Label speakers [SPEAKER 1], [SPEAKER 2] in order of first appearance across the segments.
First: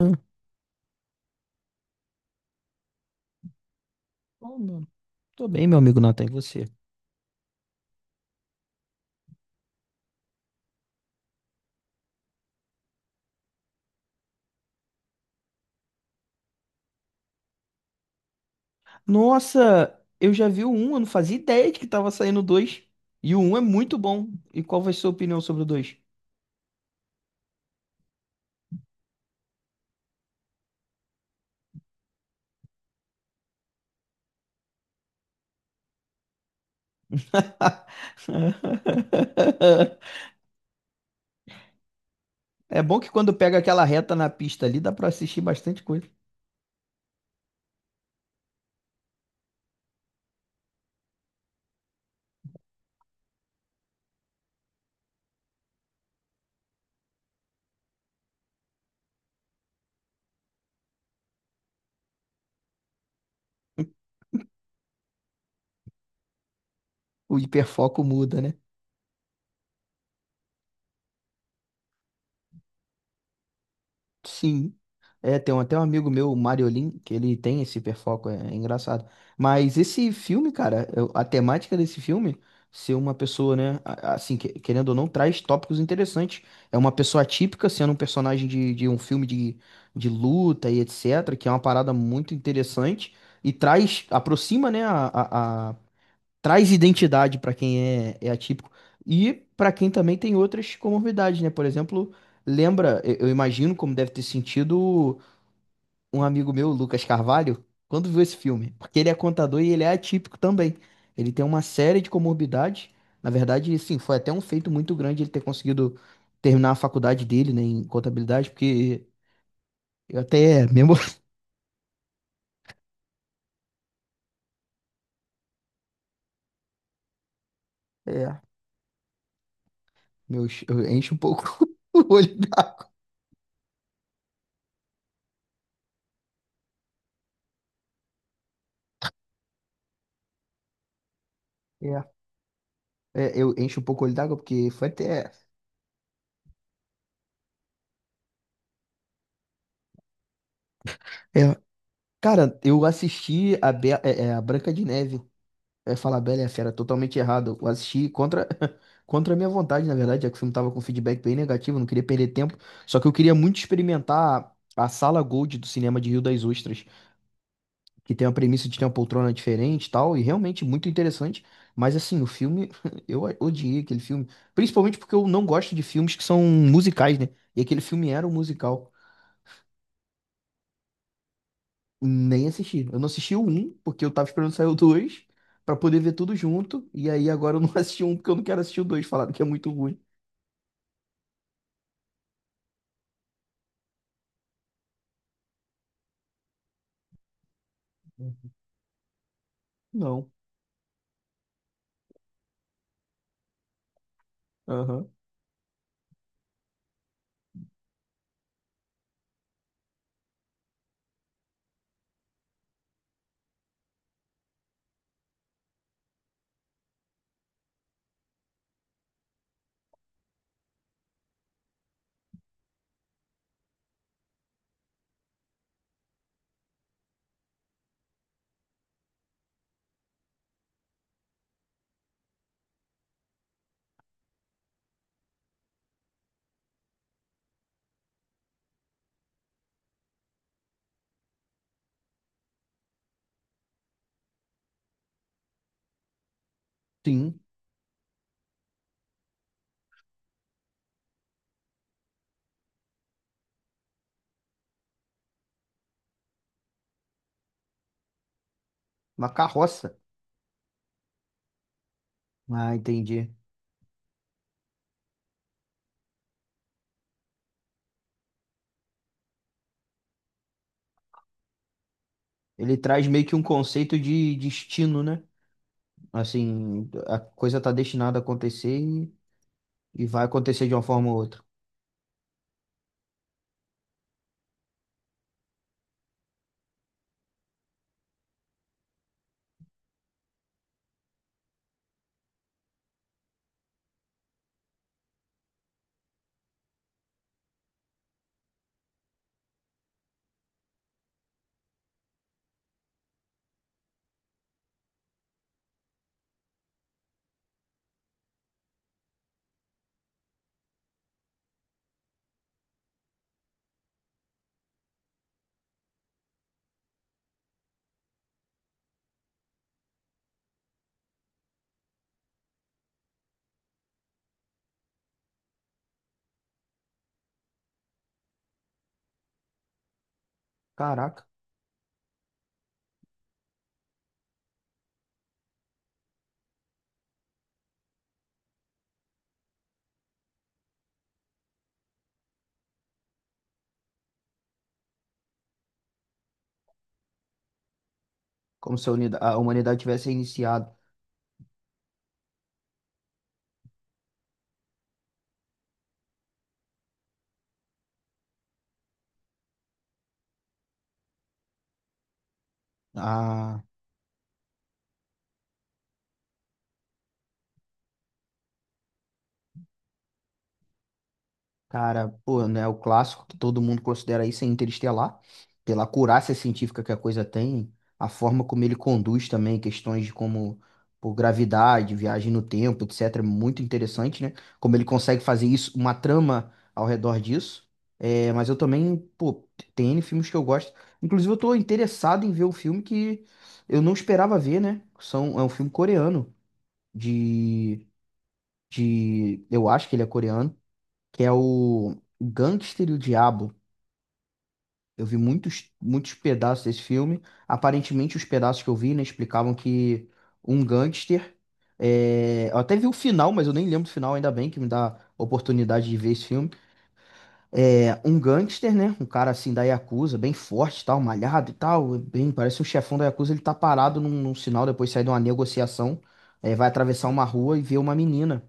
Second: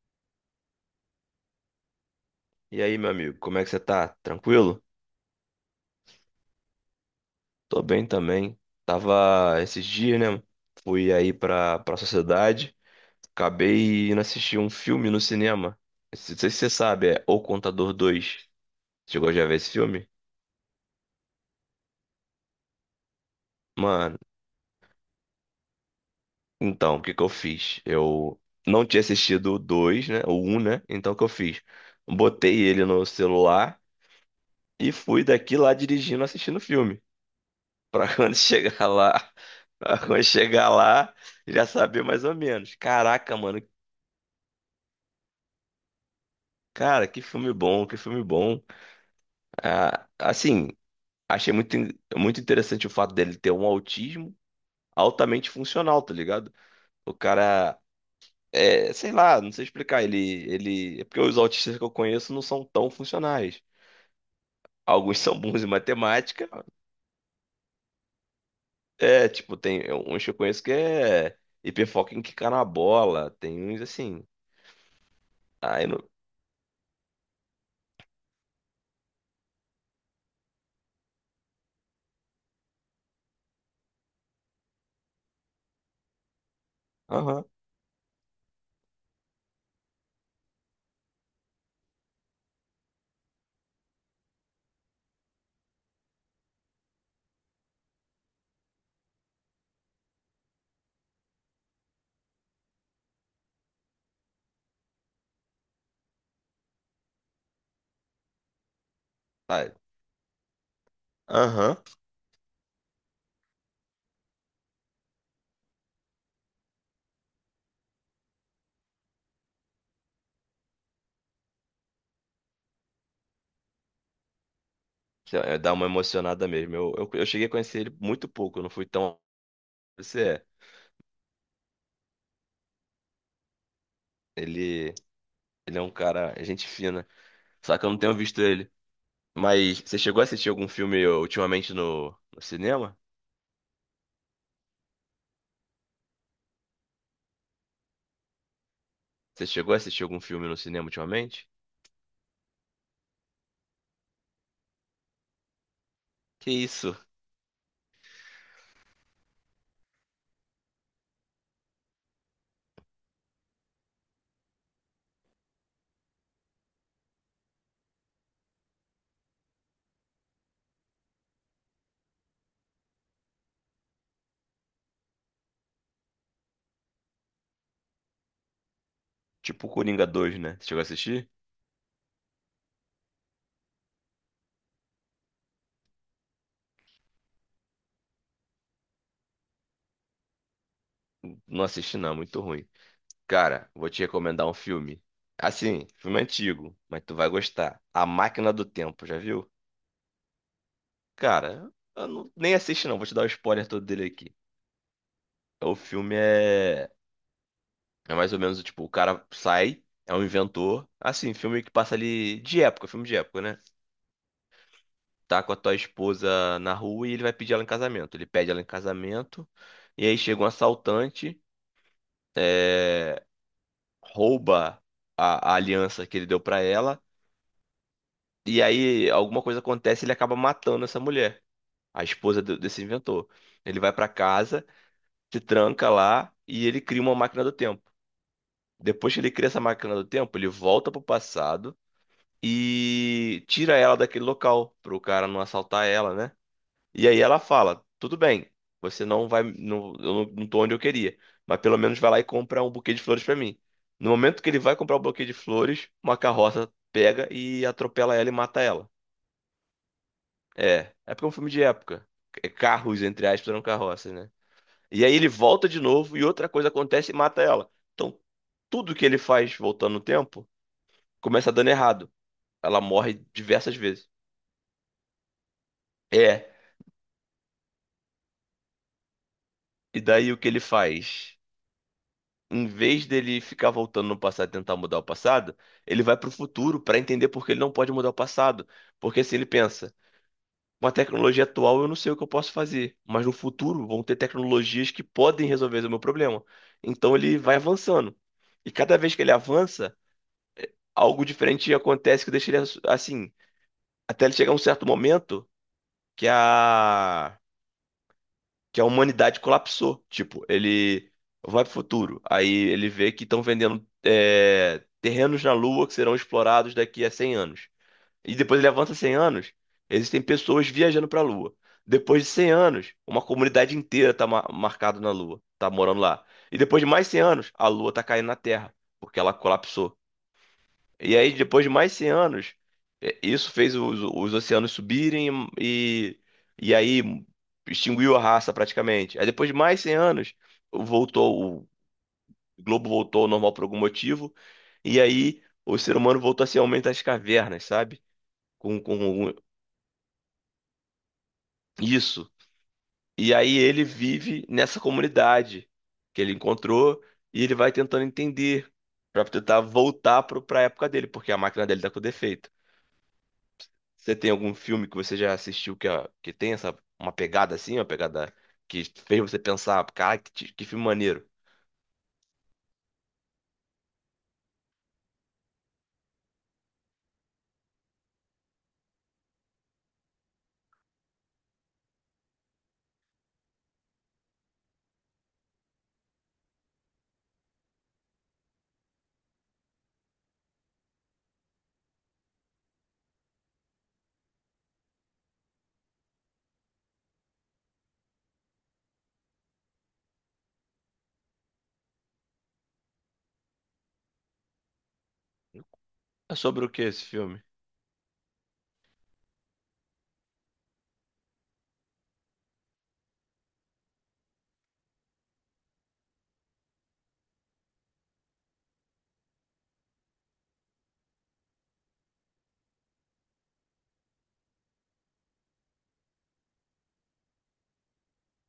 [SPEAKER 1] Ah,
[SPEAKER 2] E aí, meu amigo, como é que você tá?
[SPEAKER 1] bom,
[SPEAKER 2] Tranquilo?
[SPEAKER 1] meu. Tô bem, meu amigo Nathan, e você?
[SPEAKER 2] Tô bem também. Tava esses dias, né? Fui aí pra sociedade. Acabei indo assistir um filme no cinema. Não sei se você sabe, é O Contador 2. Chegou já a ver esse
[SPEAKER 1] Nossa,
[SPEAKER 2] filme?
[SPEAKER 1] eu já vi o 1, eu não fazia ideia de que tava saindo o 2. E o 1 é muito
[SPEAKER 2] Mano,
[SPEAKER 1] bom. E qual vai ser a sua opinião sobre o 2?
[SPEAKER 2] então, o que que eu fiz? Eu não tinha assistido o 2, né? O um, né? Então, o que eu fiz? Botei ele no celular e fui daqui lá dirigindo, assistindo o filme. Pra quando chegar lá, pra quando chegar lá, já saber mais ou menos.
[SPEAKER 1] É bom que quando
[SPEAKER 2] Caraca,
[SPEAKER 1] pega
[SPEAKER 2] mano,
[SPEAKER 1] aquela reta na pista ali, dá pra assistir bastante coisa.
[SPEAKER 2] cara, que filme bom, que filme bom. Ah, assim, achei muito, muito interessante o fato dele ter um autismo altamente funcional, tá ligado? O cara, é, sei lá, não sei explicar, ele, é porque os autistas que eu conheço não são tão funcionais. Alguns são bons em matemática,
[SPEAKER 1] O hiperfoco muda, né?
[SPEAKER 2] é, tipo, tem uns que eu conheço que é hiperfoco em quicar na bola, tem uns assim.
[SPEAKER 1] Sim. É, tem até um
[SPEAKER 2] Aí
[SPEAKER 1] amigo meu, o Mariolin, que ele tem esse hiperfoco, é engraçado. Mas esse filme, cara, a temática desse filme, ser uma pessoa, né, assim, querendo ou não, traz tópicos interessantes. É uma pessoa
[SPEAKER 2] não.
[SPEAKER 1] atípica sendo um personagem de um filme de luta e etc, que é uma parada muito interessante e traz, aproxima, né, traz identidade para quem é atípico e para quem também tem outras comorbidades, né? Por exemplo, lembra, eu imagino como deve ter sentido um amigo meu, Lucas Carvalho, quando viu esse filme, porque ele é contador e
[SPEAKER 2] Ah,
[SPEAKER 1] ele é atípico também. Ele tem uma
[SPEAKER 2] aham.
[SPEAKER 1] série de comorbidades. Na verdade, sim, foi até um feito muito grande ele ter conseguido terminar a faculdade dele, né, em contabilidade, porque eu até mesmo
[SPEAKER 2] Sei lá, dá uma emocionada mesmo. Eu cheguei a conhecer ele muito
[SPEAKER 1] é,
[SPEAKER 2] pouco, eu não fui tão. Você é.
[SPEAKER 1] eu encho um pouco o olho d'água.
[SPEAKER 2] Ele, ele é um cara, é gente fina. Só que eu não tenho visto ele. Mas você chegou a assistir algum filme ultimamente
[SPEAKER 1] É,
[SPEAKER 2] no, no cinema?
[SPEAKER 1] eu encho um pouco o olho d'água porque foi até
[SPEAKER 2] Você chegou a assistir algum filme no cinema ultimamente?
[SPEAKER 1] é, Cara, eu assisti a, Be é, é, a Branca de Neve. Eu ia falar Bela e a
[SPEAKER 2] Que
[SPEAKER 1] Fera,
[SPEAKER 2] isso?
[SPEAKER 1] totalmente errado. Eu assisti contra, contra a minha vontade, na verdade, já que o filme tava com feedback bem negativo, eu não queria perder tempo. Só que eu queria muito experimentar a sala Gold do cinema de Rio das Ostras, que tem a premissa de ter uma poltrona diferente e tal, e realmente muito interessante. Mas assim, o filme, eu odiei aquele filme. Principalmente porque eu não gosto de filmes que são musicais, né? E aquele filme era um musical.
[SPEAKER 2] Tipo Coringa dois, né? Você chegou a assistir?
[SPEAKER 1] Nem assisti. Eu não assisti o um porque eu tava esperando sair o 2 pra poder ver tudo junto. E aí agora eu não assisti um porque eu não quero assistir o dois. Falaram que é muito ruim.
[SPEAKER 2] Não assisti, não, muito ruim. Cara, vou te recomendar um filme. Assim, filme antigo, mas tu vai gostar. A Máquina do Tempo, já viu?
[SPEAKER 1] Não.
[SPEAKER 2] Cara, eu nem assisti não, vou te dar o spoiler todo dele aqui.
[SPEAKER 1] Aham.
[SPEAKER 2] O filme é, é mais ou menos tipo, o cara sai, é um inventor. Assim, filme que passa ali de época, filme de época, né? Tá com a tua esposa na rua e ele vai pedir ela em casamento. Ele pede ela em casamento, e aí chega um assaltante, é, rouba a aliança que ele deu pra ela, e aí alguma coisa acontece e ele acaba matando essa mulher, a esposa desse inventor. Ele vai pra casa. Se tranca lá e ele cria uma máquina do tempo. Depois que ele cria essa máquina do tempo, ele volta pro passado e tira ela daquele local, pro cara não assaltar ela, né? E aí ela
[SPEAKER 1] Sim.
[SPEAKER 2] fala: "Tudo bem, você não vai, não, eu não, não tô onde eu queria, mas pelo menos vai lá e compra um buquê de flores pra mim." No momento que ele vai comprar o buquê de flores, uma carroça pega e atropela ela e mata ela.
[SPEAKER 1] Uma carroça.
[SPEAKER 2] É, é porque é um filme de época. É
[SPEAKER 1] Ah,
[SPEAKER 2] Carros, entre
[SPEAKER 1] entendi.
[SPEAKER 2] aspas, eram carroças, né? E aí ele volta de novo e outra coisa acontece e mata ela. Então, tudo que ele faz voltando no tempo começa dando errado.
[SPEAKER 1] Ele
[SPEAKER 2] Ela
[SPEAKER 1] traz
[SPEAKER 2] morre
[SPEAKER 1] meio que um
[SPEAKER 2] diversas
[SPEAKER 1] conceito
[SPEAKER 2] vezes.
[SPEAKER 1] de destino, né?
[SPEAKER 2] É.
[SPEAKER 1] Assim, a coisa tá destinada a acontecer
[SPEAKER 2] E
[SPEAKER 1] e vai
[SPEAKER 2] daí o que ele
[SPEAKER 1] acontecer de uma forma ou
[SPEAKER 2] faz?
[SPEAKER 1] outra.
[SPEAKER 2] Em vez dele ficar voltando no passado e tentar mudar o passado, ele vai pro futuro pra entender por que ele não pode mudar o passado. Porque assim ele pensa: com a tecnologia atual eu não sei o que eu posso fazer, mas no futuro vão ter tecnologias que podem resolver o meu problema. Então ele vai avançando. E cada vez que ele avança, algo diferente acontece que deixa ele assim, até ele chegar a um certo momento que a que a humanidade colapsou. Tipo, ele vai pro futuro, aí ele vê que estão vendendo terrenos na Lua que serão explorados daqui a 100 anos. E depois ele avança 100 anos, existem pessoas viajando pra Lua. Depois de 100 anos, uma comunidade inteira tá marcada na Lua, tá morando lá. E depois de mais 100 anos, a Lua tá caindo na Terra, porque ela colapsou. E
[SPEAKER 1] Caraca,
[SPEAKER 2] aí, depois de mais 100 anos, é, isso fez os oceanos subirem e aí extinguiu a raça praticamente. Aí, depois de mais 100 anos, voltou, o globo voltou ao normal por algum motivo. E aí, o ser humano voltou a ser aumento das cavernas, sabe?
[SPEAKER 1] como
[SPEAKER 2] Com,
[SPEAKER 1] se a unida-
[SPEAKER 2] com
[SPEAKER 1] a humanidade tivesse iniciado.
[SPEAKER 2] isso. E aí, ele vive nessa comunidade que ele encontrou e ele vai tentando entender para tentar voltar para a época dele, porque a máquina dele está com defeito. Você tem algum filme que você já assistiu que, que tem essa, uma pegada assim, uma pegada que fez você pensar, cara, que, que filme maneiro.
[SPEAKER 1] Cara, pô, né, o clássico que todo mundo considera isso é Interestelar, pela acurácia científica que a coisa tem, a forma como ele conduz também questões de como, por gravidade, viagem no tempo, etc, é muito interessante, né? Como ele consegue fazer isso, uma trama ao redor disso. É, mas eu também, pô, tem N filmes que eu gosto. Inclusive, eu tô interessado em ver um filme que eu não esperava ver, né? São, é um filme coreano, de, eu acho que ele é coreano que é o Gangster e o Diabo. Eu vi muitos, muitos
[SPEAKER 2] É
[SPEAKER 1] pedaços
[SPEAKER 2] sobre o
[SPEAKER 1] desse
[SPEAKER 2] que esse
[SPEAKER 1] filme.
[SPEAKER 2] filme?
[SPEAKER 1] Aparentemente, os pedaços que eu vi, né, explicavam que um gangster. Eu até vi o final, mas eu nem lembro do final, ainda bem que me dá a oportunidade de ver esse filme. É um gangster, né? Um cara assim da Yakuza, bem forte, e tal, malhado e tal. Bem, parece um chefão da Yakuza. Ele tá parado num sinal, depois sai de uma negociação. Vai atravessar uma rua e vê uma menina.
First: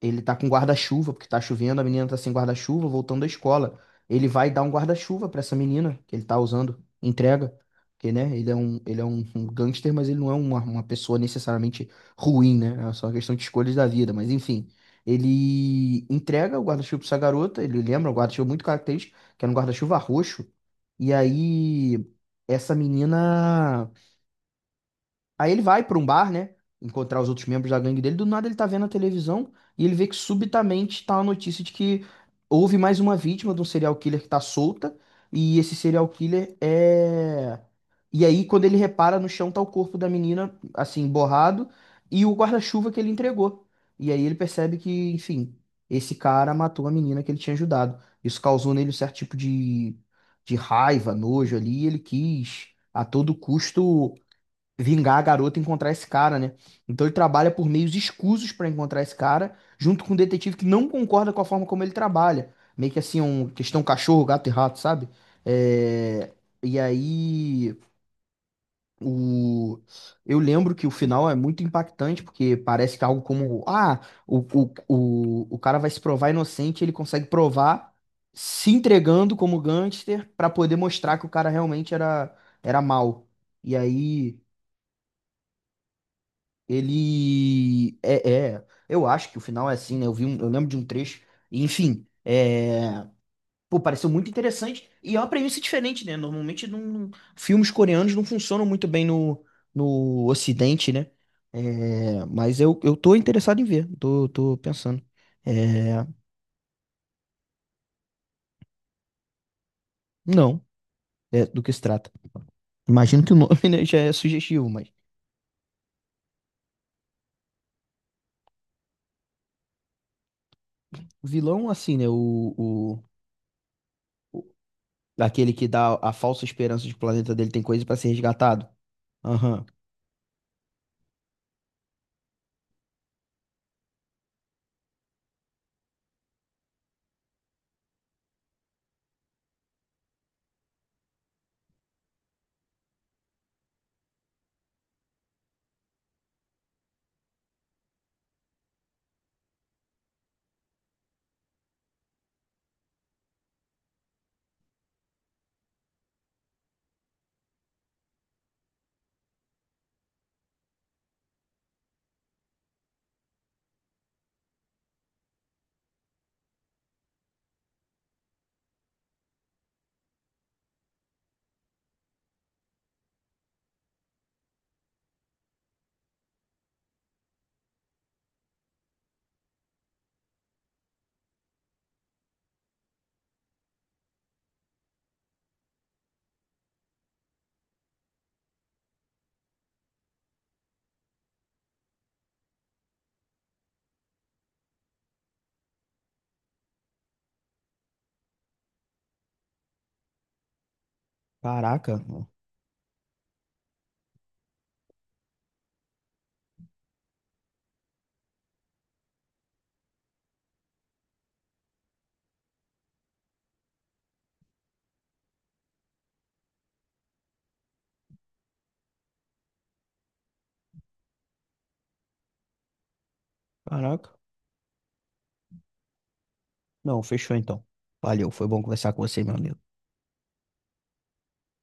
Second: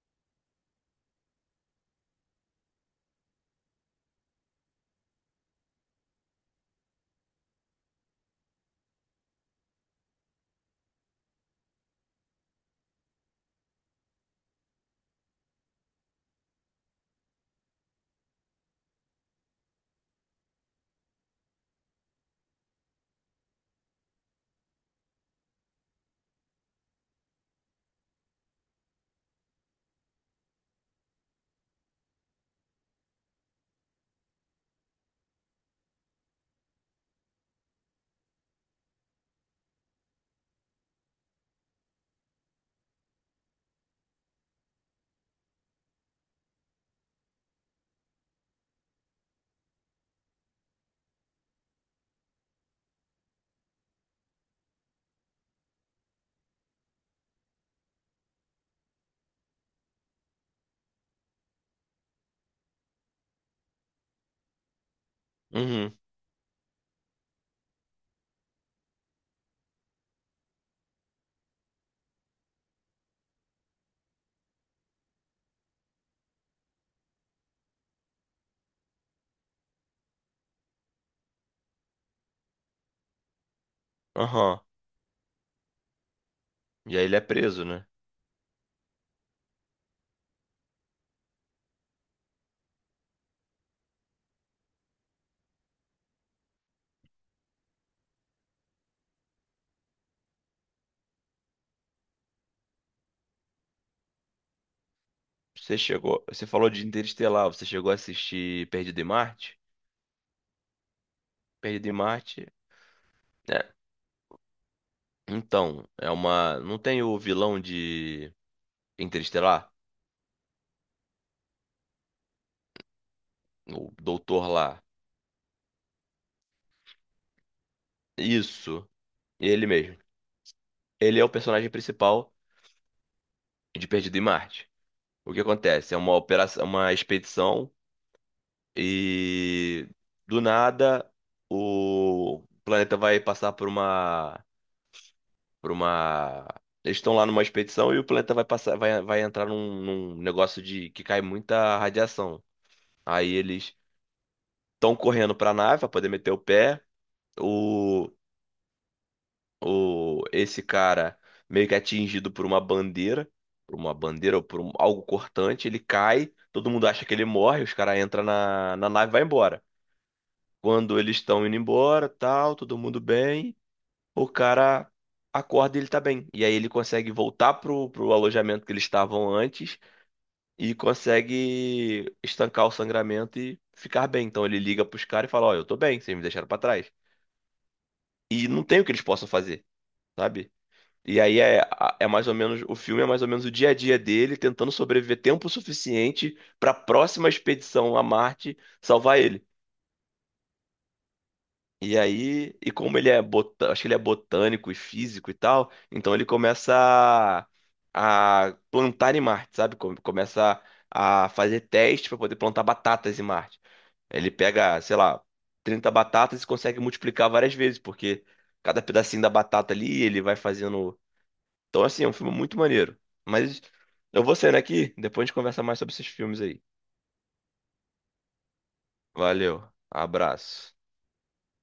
[SPEAKER 1] Ele tá com guarda-chuva, porque tá chovendo, a menina tá sem guarda-chuva, voltando da escola. Ele vai dar um guarda-chuva pra essa menina que ele tá usando, entrega. Porque, né, um gangster, mas ele não é uma pessoa necessariamente ruim, né? É só uma questão de escolhas da vida, mas enfim. Ele entrega o guarda-chuva pra essa garota, ele lembra um guarda-chuva muito característico, que era um guarda-chuva roxo. E aí, essa menina. Aí ele vai pra um bar, né? Encontrar os outros membros da gangue dele. Do nada ele tá vendo a televisão e ele vê que subitamente tá a notícia de que houve mais uma vítima de um serial killer que tá solta. E esse serial killer é. E aí, quando ele repara no chão, tá o corpo da menina, assim, borrado, e o guarda-chuva que ele entregou. E aí ele percebe que, enfim, esse cara matou a menina que ele tinha ajudado. Isso causou nele um certo tipo de, raiva, nojo ali, e ele quis, a todo custo vingar a garota e encontrar esse cara, né? Então ele trabalha por meios escusos pra encontrar esse cara, junto com um detetive que não concorda com a forma como ele trabalha. Meio que assim, um questão cachorro, gato e rato, sabe?
[SPEAKER 2] Uhum,
[SPEAKER 1] É, e aí, o... eu lembro que o final é muito impactante, porque parece que é algo como, ah, o cara vai se provar inocente, ele consegue provar se entregando como gangster pra poder mostrar que o cara realmente era, era mal. E aí,
[SPEAKER 2] aham. E aí ele é preso, né?
[SPEAKER 1] ele é, eu acho que o final é assim, né? Eu vi um, eu lembro de um trecho, e, enfim, é, pô, pareceu muito interessante e é uma premissa diferente, né? Normalmente filmes coreanos não funcionam muito bem no, Ocidente, né? É, mas eu tô interessado em ver, tô pensando.
[SPEAKER 2] Você
[SPEAKER 1] É,
[SPEAKER 2] chegou, você falou de Interestelar, você chegou a assistir Perdido em Marte?
[SPEAKER 1] não, é, do que se
[SPEAKER 2] Perdido em
[SPEAKER 1] trata.
[SPEAKER 2] Marte,
[SPEAKER 1] Imagino que o nome,
[SPEAKER 2] é,
[SPEAKER 1] né, já é sugestivo, mas
[SPEAKER 2] então, é uma, não tem o vilão de Interestelar?
[SPEAKER 1] o vilão, assim, né? O,
[SPEAKER 2] O
[SPEAKER 1] o-
[SPEAKER 2] doutor lá.
[SPEAKER 1] aquele que dá a falsa esperança de que o planeta dele tem coisa pra ser resgatado.
[SPEAKER 2] Isso,
[SPEAKER 1] Aham.
[SPEAKER 2] ele mesmo. Ele é o personagem principal de Perdido em Marte. O que acontece? É uma operação, uma expedição e do nada o planeta vai passar por uma, por uma. Eles estão lá numa expedição e o planeta vai passar, vai entrar num negócio de que cai muita radiação. Aí eles estão correndo para a nave para poder meter o pé. O, o esse cara meio que é atingido por uma bandeira ou por algo cortante, ele cai. Todo mundo acha que ele morre, os caras entram na nave e vai embora. Quando eles estão indo embora, tal, todo mundo bem, o cara acorda e ele tá bem. E aí ele consegue voltar pro alojamento que eles estavam antes e consegue estancar o sangramento e ficar bem. Então ele liga pros caras e fala: "Ó, eu tô bem, vocês me deixaram pra trás." E não tem o que eles possam fazer, sabe? E aí é mais ou menos, o filme é mais ou menos o dia a dia dele tentando sobreviver tempo suficiente pra próxima expedição a Marte salvar ele. E
[SPEAKER 1] Caraca.
[SPEAKER 2] aí, e como ele é botânico, acho que ele é botânico e físico e tal, então ele começa a, plantar em Marte, sabe? Começa a fazer testes para poder plantar batatas em Marte. Ele pega, sei lá, 30 batatas e consegue multiplicar várias vezes, porque cada pedacinho da batata ali ele vai fazendo. Então, assim, é um filme muito maneiro. Mas
[SPEAKER 1] Caraca.
[SPEAKER 2] eu vou saindo aqui, depois a gente conversa mais sobre esses filmes aí.
[SPEAKER 1] Não, fechou então. Valeu, foi bom conversar com você, meu amigo.
[SPEAKER 2] Valeu, abraço.